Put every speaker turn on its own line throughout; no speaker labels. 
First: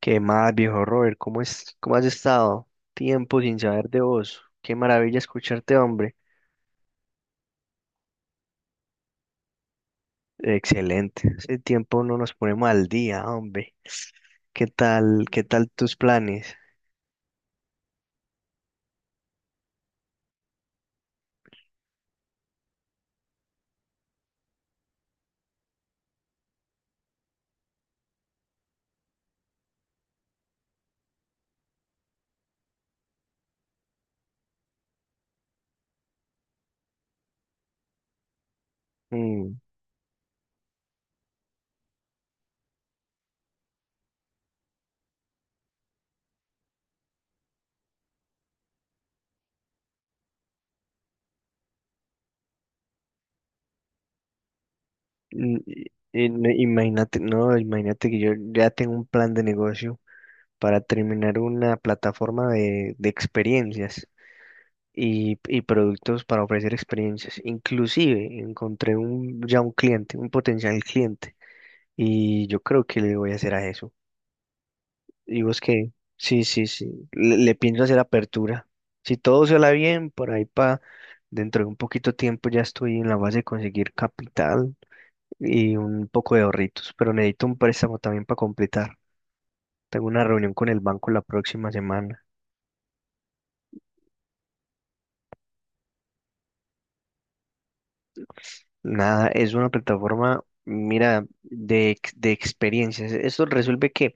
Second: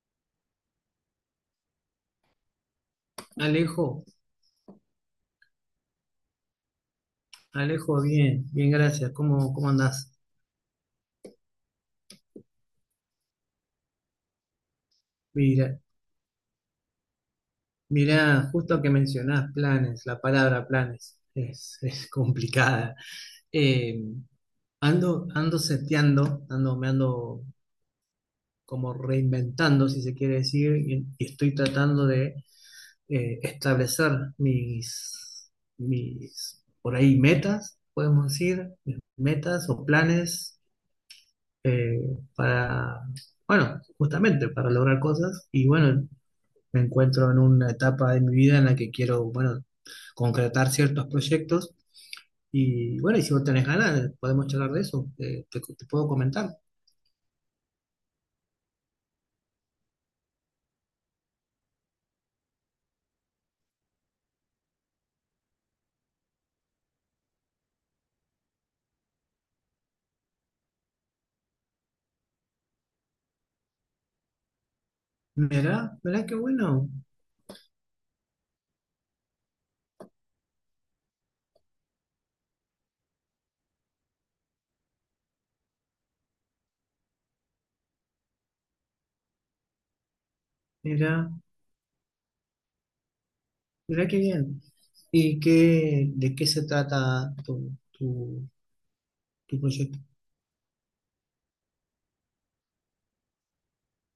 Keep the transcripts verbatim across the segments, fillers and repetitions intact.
¿Qué más, viejo Robert? ¿Cómo es, cómo has estado? Tiempo sin saber de
Alejo,
vos. Qué maravilla escucharte, hombre.
Alejo, bien, bien, gracias. ¿Cómo, cómo andás?
Excelente. Hace tiempo no nos ponemos al día, hombre. ¿Qué tal, qué tal
Mira,
tus planes?
mira, justo que mencionás planes, la palabra planes es, es complicada. Eh, ando, ando seteando, ando, me ando como reinventando, si se quiere decir, y, y estoy tratando de eh, establecer mis, mis, por ahí, metas, podemos decir,
Mm,
metas o planes eh, para, bueno, justamente para lograr cosas. Y bueno, me encuentro en una etapa de mi vida en la que quiero, bueno, concretar ciertos proyectos. Y bueno, y si vos tenés ganas, podemos charlar de eso. eh,
mm,
te, te
y-
puedo
y no-
comentar.
Imagínate, no, imagínate que yo ya tengo un plan de negocio para terminar una plataforma de, de experiencias y, y productos para ofrecer experiencias. Inclusive encontré un, ya un cliente, un potencial cliente. Y yo creo que le voy a hacer a eso. Y vos que,
Mirá, mirá qué
sí, sí,
bueno.
sí, le, le pienso hacer apertura. Si todo se la bien, por ahí para dentro de un poquito tiempo ya estoy en la base de conseguir capital y un poco de ahorritos, pero necesito un préstamo también para completar. Tengo una reunión con el banco la
Mirá,
próxima semana.
mirá qué bien. ¿Y qué, de qué se trata tu, tu,
Nada, es
tu
una
proyecto?
plataforma, mira, de, ex- de experiencias. Esto resuelve que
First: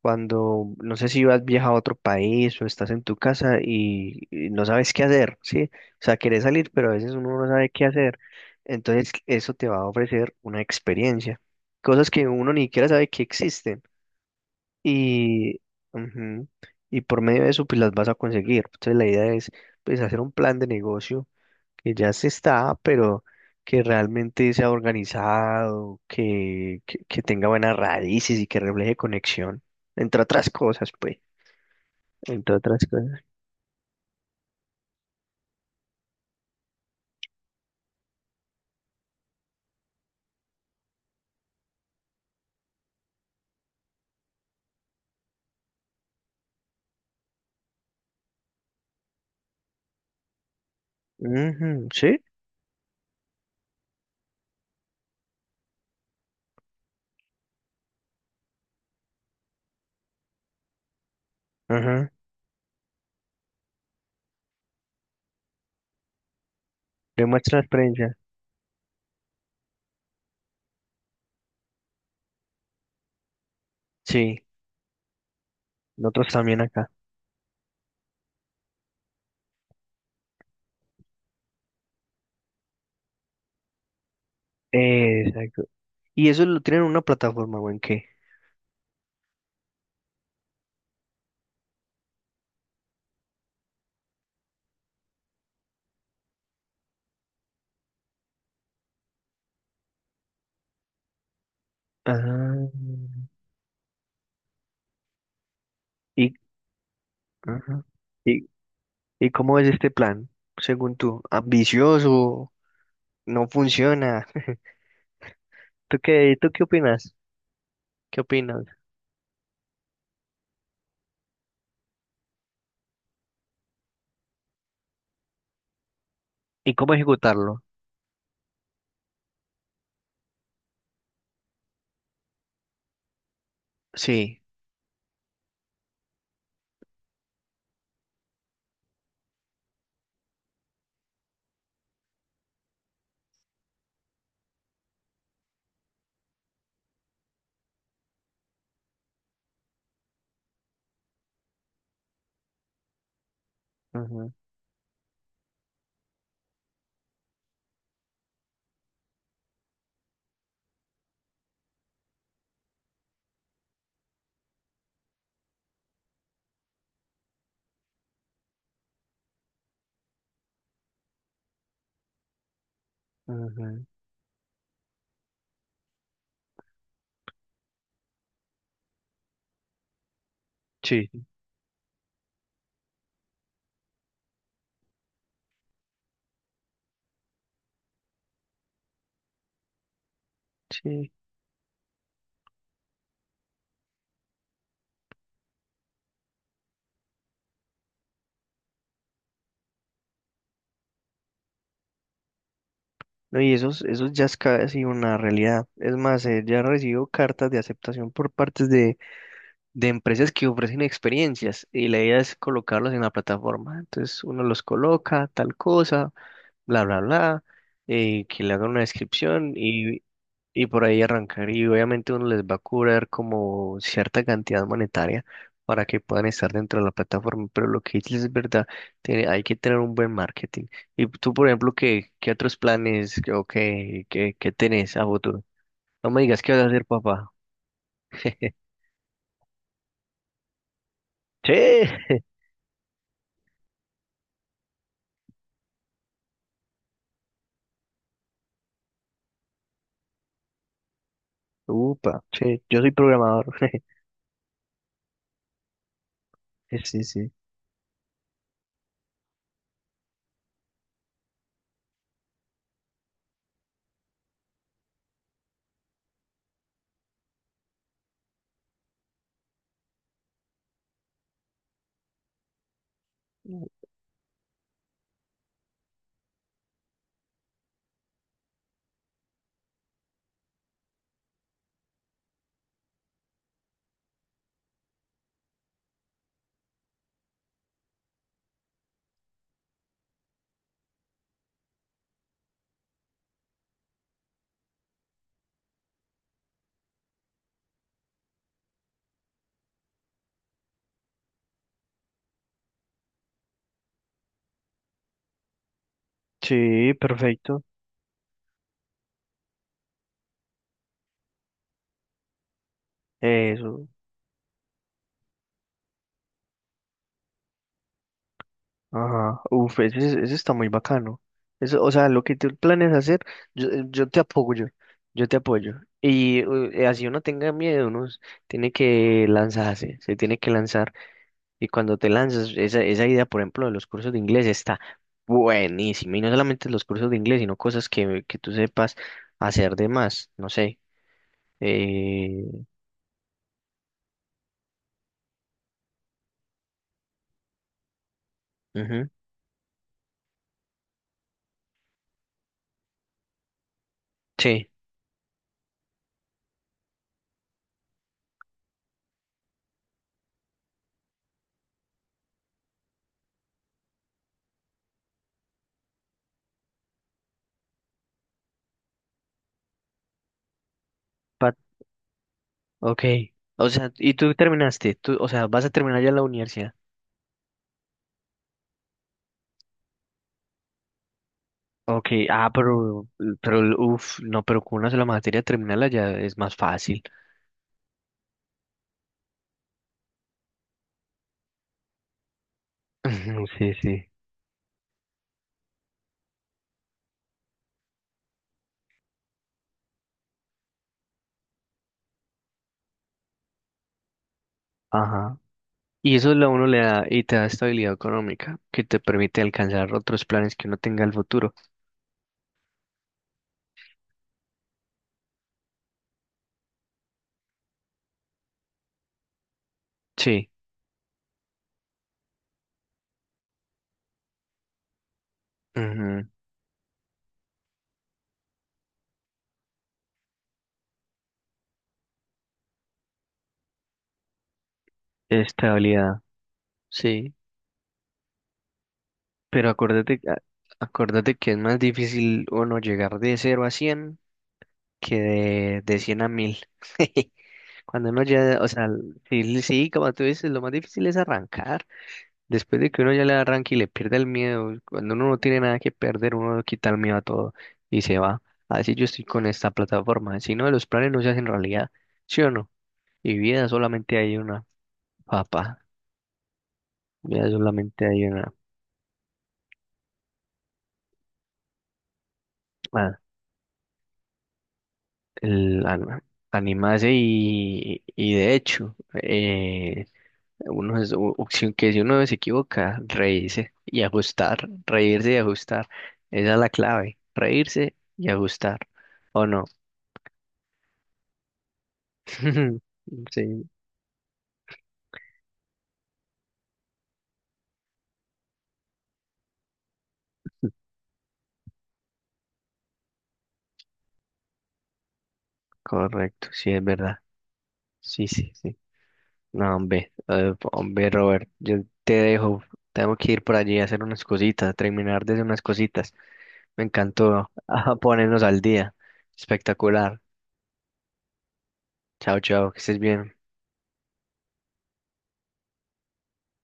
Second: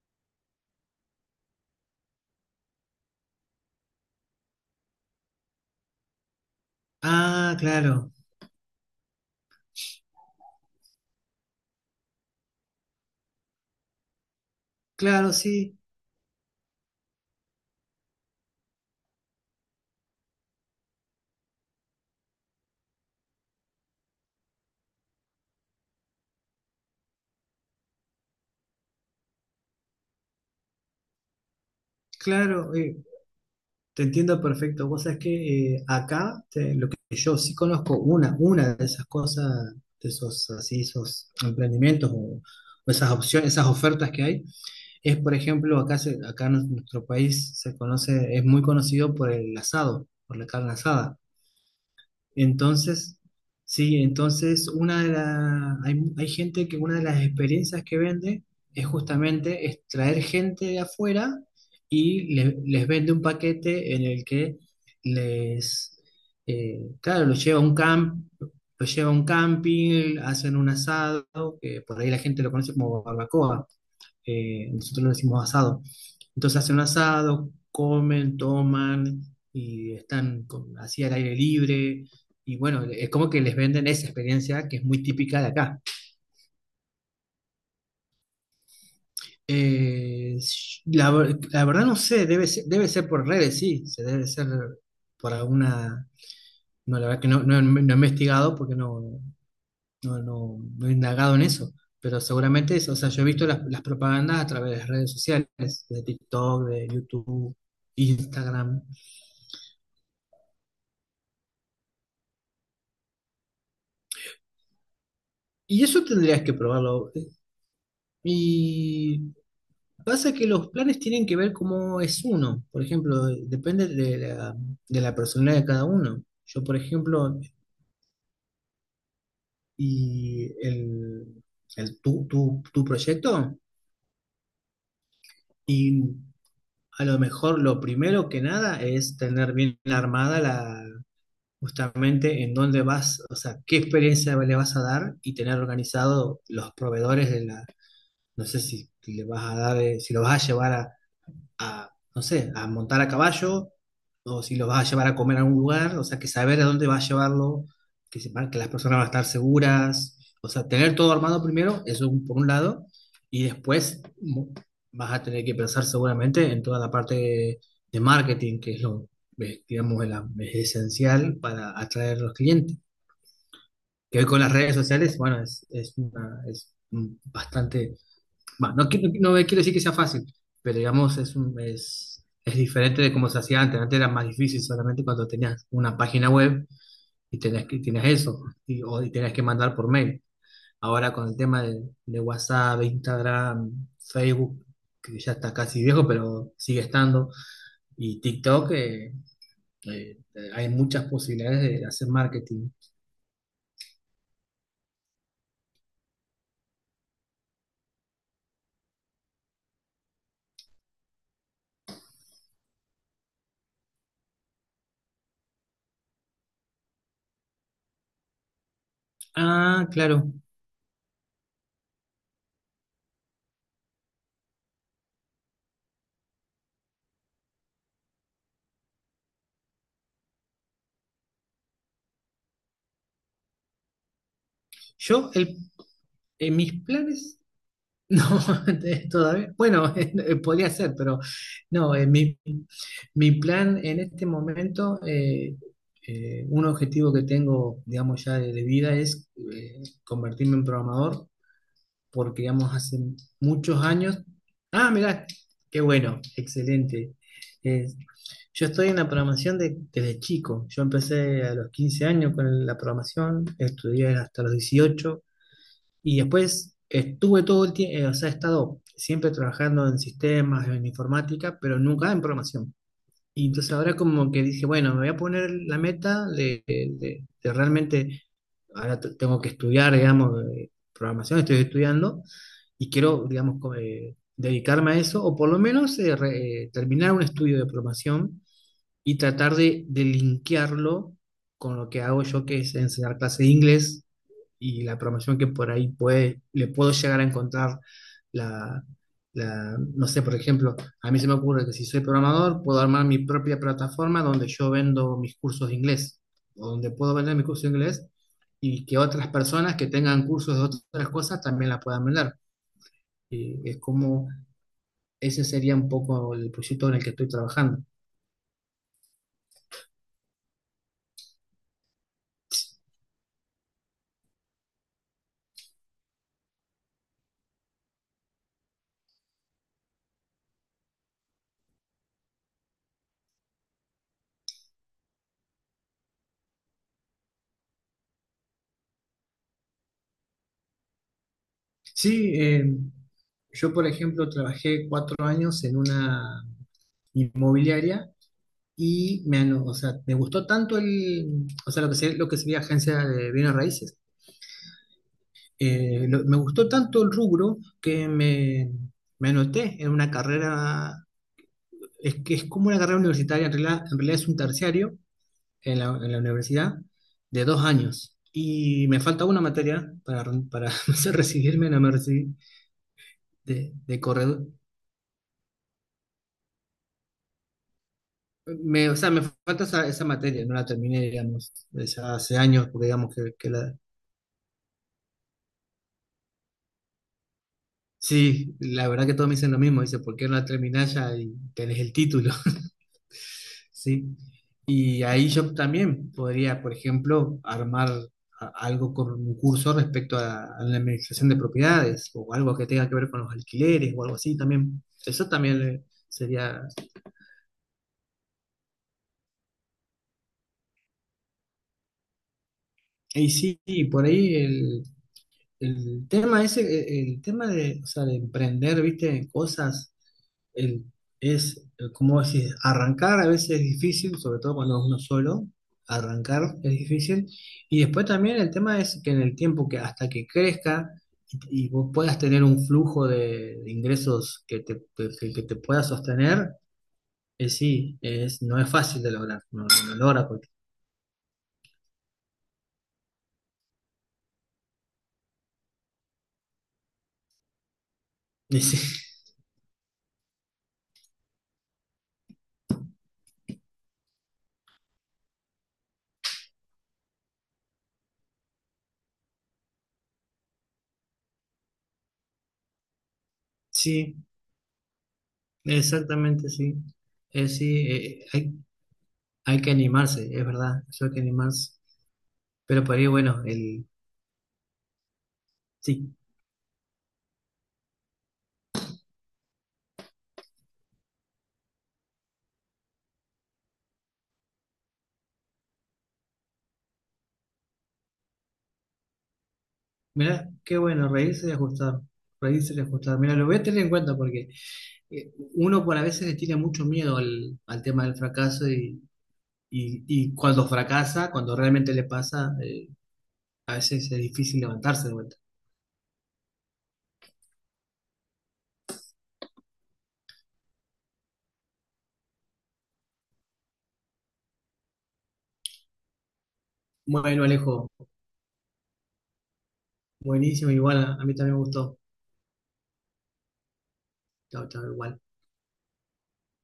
cuando no sé si vas viaja a otro país o estás en tu casa y, y no sabes qué hacer, ¿sí? O sea, querés salir, pero a veces uno no
Ah,
sabe qué
claro,
hacer. Entonces, eso te va a ofrecer una experiencia, cosas que uno ni siquiera sabe que existen.
claro,
Y,
sí,
ujú, y por medio de eso, pues las vas a conseguir. Entonces, la idea es, pues, hacer un plan de negocio que ya se está, pero que realmente sea organizado, que, que, que tenga buenas raíces y que refleje conexión, entre otras cosas, pues, entre
claro.
otras
Eh,
cosas.
Te entiendo perfecto. Vos sabés que eh, acá te- lo que yo sí conozco, una, una de esas cosas, de esos así, esos emprendimientos o, o esas opciones, esas ofertas que hay, es por ejemplo, acá se- acá en nuestro país se conoce, es muy conocido por el asado, por la carne asada.
Ujú, sí,
Entonces, sí, entonces una de la, hay, hay gente que una de las experiencias que vende es justamente es traer gente de afuera
ajá,
y le- les vende un paquete en el que les, eh, claro, los
demuestra
lleva a
la
un
experiencia.
camp, los lleva a un camping, hacen un asado, que por ahí la gente lo conoce como barbacoa,
Sí,
eh, nosotros lo decimos asado,
nosotros
entonces
también
hacen un
acá.
asado, comen, toman y están con- así al aire libre. Y bueno, es como que les venden esa experiencia que es muy típica de
Exacto.
acá.
¿Y eso lo tienen en una plataforma o en qué?
Eh, la, ver- la verdad no sé, debe ser, debe ser por redes, sí, se debe ser por alguna... No, la verdad que no, no, no he investigado porque no, no, no, no he indagado en eso, pero
Ah,
seguramente es, o sea, yo he visto las, las propagandas a través de las redes sociales, de
y,
TikTok, de YouTube,
ajá. ¿Y,
Instagram,
y cómo es este plan, según tú? ¿Ambicioso? ¿No funciona?
y
¿Tú
eso
qué,
tendrías
tú
que
qué
probarlo.
opinas? ¿Qué opinas?
Y pasa que los planes tienen que ver cómo es uno. Por ejemplo, depende de la, de la personalidad de cada uno. Yo,
¿Y
por
cómo
ejemplo,
ejecutarlo?
y el, el tu, tu, tu proyecto,
Sí.
y a lo mejor lo primero que nada es tener bien armada la, justamente en dónde vas, o sea, qué experiencia le vas a dar y tener organizado los proveedores de la, no sé si le vas a dar, eh, si lo vas a llevar a a, no sé, a montar a caballo,
Ujú,
o si lo vas a llevar a comer a algún lugar, o sea, que saber a dónde vas a llevarlo, que sepan que las personas van a estar seguras, o sea, tener todo armado primero, eso un- por un lado, y después mo- vas a tener que pensar seguramente en toda la parte de, de marketing, que es lo, eh, digamos, es la- es esencial para atraer a los clientes.
ujú,
Que hoy con las redes sociales, bueno, es, es, una- es mm, bastante. Va, no, qui- no, no quiero decir que sea fácil, pero
sí,
digamos es, un- es, es diferente de cómo se hacía antes. Antes era más difícil solamente cuando tenías una página web y tenías, que- tenías eso, y, o, y tenías que mandar por mail.
sí.
Ahora con el tema de, de WhatsApp, Instagram, Facebook, que ya está casi viejo, pero sigue estando, y TikTok, eh, eh, hay muchas posibilidades de hacer marketing.
No, y eso, es- eso ya es casi una realidad. Es más, eh, ya recibo cartas de aceptación por partes de, de empresas que ofrecen experiencias y la idea es colocarlos en la plataforma. Entonces uno los coloca, tal cosa, bla, bla, bla, eh, que le hagan una descripción
Ah,
y,
claro.
y por ahí arrancar. Y obviamente uno les va a cobrar como cierta cantidad monetaria para que puedan estar dentro de la plataforma. Pero lo que dices es verdad, tiene- hay que tener un buen marketing. Y tú, por ejemplo, ¿qué, qué otros planes que- o qué, qué, qué tenés a
Yo,
futuro?
el,
No me digas qué
en
vas a
mis
hacer, papá.
planes. No, de- todavía. Bueno, eh, podría ser, pero
Sí.
no, eh, mi, mi plan en este momento, eh, eh, un objetivo que tengo, digamos, ya de, de vida es eh, convertirme en programador,
Upa,
porque,
sí
digamos,
yo soy
hace
programador.
muchos años. Ah, mirá, qué bueno,
Sí,
excelente.
sí.
Eh, yo estoy en la programación de- desde chico. Yo empecé a los quince años con la programación, estudié hasta los dieciocho y después estuve todo el tiempo, o sea, he estado siempre trabajando en sistemas, en informática, pero nunca en programación. Y entonces ahora como que dije, bueno, me voy a poner la meta de, de- de realmente, ahora t- tengo que estudiar, digamos, eh, programación, estoy estudiando y quiero, digamos, co- eh, dedicarme a eso, o por lo menos eh, re- eh, terminar un estudio de programación y tratar de, de linkearlo con lo que hago yo, que es enseñar clases de inglés y la promoción que por ahí puede, le puedo llegar a encontrar la, la- no sé, por ejemplo, a mí se me ocurre que si soy programador, puedo armar mi propia plataforma donde yo vendo mis cursos de inglés, o donde
Sí,
puedo vender mis
perfecto.
cursos de inglés y que otras personas que tengan cursos de otras cosas también la puedan vender. Y es
Eso.
como, ese sería un poco el proyecto en el que estoy trabajando.
Ajá, uf, ese, es- ese está muy bacano. Eso, o sea, lo que tú planes hacer, yo, eh, yo te apoyo, yo te apoyo. Y eh, así uno tenga miedo, uno s- tiene que lanzarse, se tiene que lanzar. Y cuando te lanzas, esa, esa idea, por ejemplo, de los cursos de inglés está buenísima. Y no solamente los cursos de inglés, sino cosas que, que tú sepas hacer de más, no sé.
Sí,
Eh,
eh, yo, por ejemplo, trabajé cuatro años en una inmobiliaria
ujú,
y me, ano- o sea, me gustó tanto el, o sea, lo que sería, lo que sería agencia de bienes raíces.
sí,
Eh, lo- me gustó tanto el rubro que me, me anoté en una carrera, es que es como una carrera universitaria, en realidad, en realidad es un terciario en la, en la universidad de dos años. Y me falta una materia para, para hacer
pa-
recibirme, no me recibí
ok. O
de,
sea,
de
y tú
corredor.
terminaste, tú, o sea, vas a terminar ya la universidad.
Me, o sea, me falta esa, esa materia, no la terminé, digamos, desde
Ok,
hace
ah,
años, porque
pero,
digamos que, que
pero,
la,
uff, no, pero con una sola materia terminarla ya es más fácil.
sí, la verdad que todos me dicen lo mismo. Dice, ¿por qué no la terminás ya y tenés el título?
Ujú, sí, sí,
Sí. Y ahí yo también podría, por ejemplo, armar a- algo con un curso respecto a, a la administración de propiedades o algo que tenga que ver con los alquileres o algo así también. Eso
ajá.
también le-
Y eso lo
sería...
uno le da y te da estabilidad económica que te permite alcanzar otros planes que uno tenga al futuro.
Y sí, y por ahí el tema ese, eh, el tema de, o sea, de emprender, viste, cosas,
Sí,
el- es, eh, como decís, arrancar a veces es difícil, sobre todo cuando es uno solo,
ujú,
arrancar es difícil. Y después también el tema es que en el tiempo que hasta que crezca y, y vos puedas tener un flujo de, de ingresos que te, que, que te pueda
estabilidad,
sostener,
sí.
eh, sí, es, no es fácil de lograr, no, no
Pero
lo
acuérdate,
logra
a-
porque...
acuérdate que es más difícil uno llegar de cero a cien que de, de cien a mil. Cuando uno ya, o sea, sí, sí, como tú dices, lo más difícil es arrancar. Después de que uno ya le arranque y le pierda el miedo, cuando uno no tiene nada que perder, uno le quita el miedo a todo y se va. Así yo estoy con esta plataforma. Si no, los planes no se hacen realidad, ¿sí o no? Y vida solamente
Sí,
hay una, papá.
exactamente, sí.
Vida
Eh, sí,
solamente hay
eh,
una.
hay- Hay que animarse, es verdad, eso hay que animarse. Pero por ahí,
Ah,
bueno, el...
el,
Sí,
an- animarse y, y de hecho, eh, uno es, u- u- si- que si uno se equivoca, reírse y ajustar. Reírse y ajustar. Esa es la clave. Reírse y ajustar. ¿O no?
mirá, qué bueno, reírse y ajustar, reírse y ajustar. Mira, lo voy a
Sí,
tener en cuenta porque eh, uno por a veces le tiene mucho miedo al, al tema del fracaso y, y, y cuando fracasa, cuando realmente le pasa, eh, a veces es difícil levantarse de vuelta.
correcto, sí, es verdad. Sí, sí, sí. No, hombre, eh, hombre, Robert, yo te dejo. Tengo que ir por allí a hacer unas cositas, terminar de hacer unas cositas. Me
Bueno,
encantó
Alejo,
ah, ponernos al día. Espectacular.
buenísimo, igual a, a mí también me gustó.
Chao, chao, que estés bien.
Chao, chao, igual.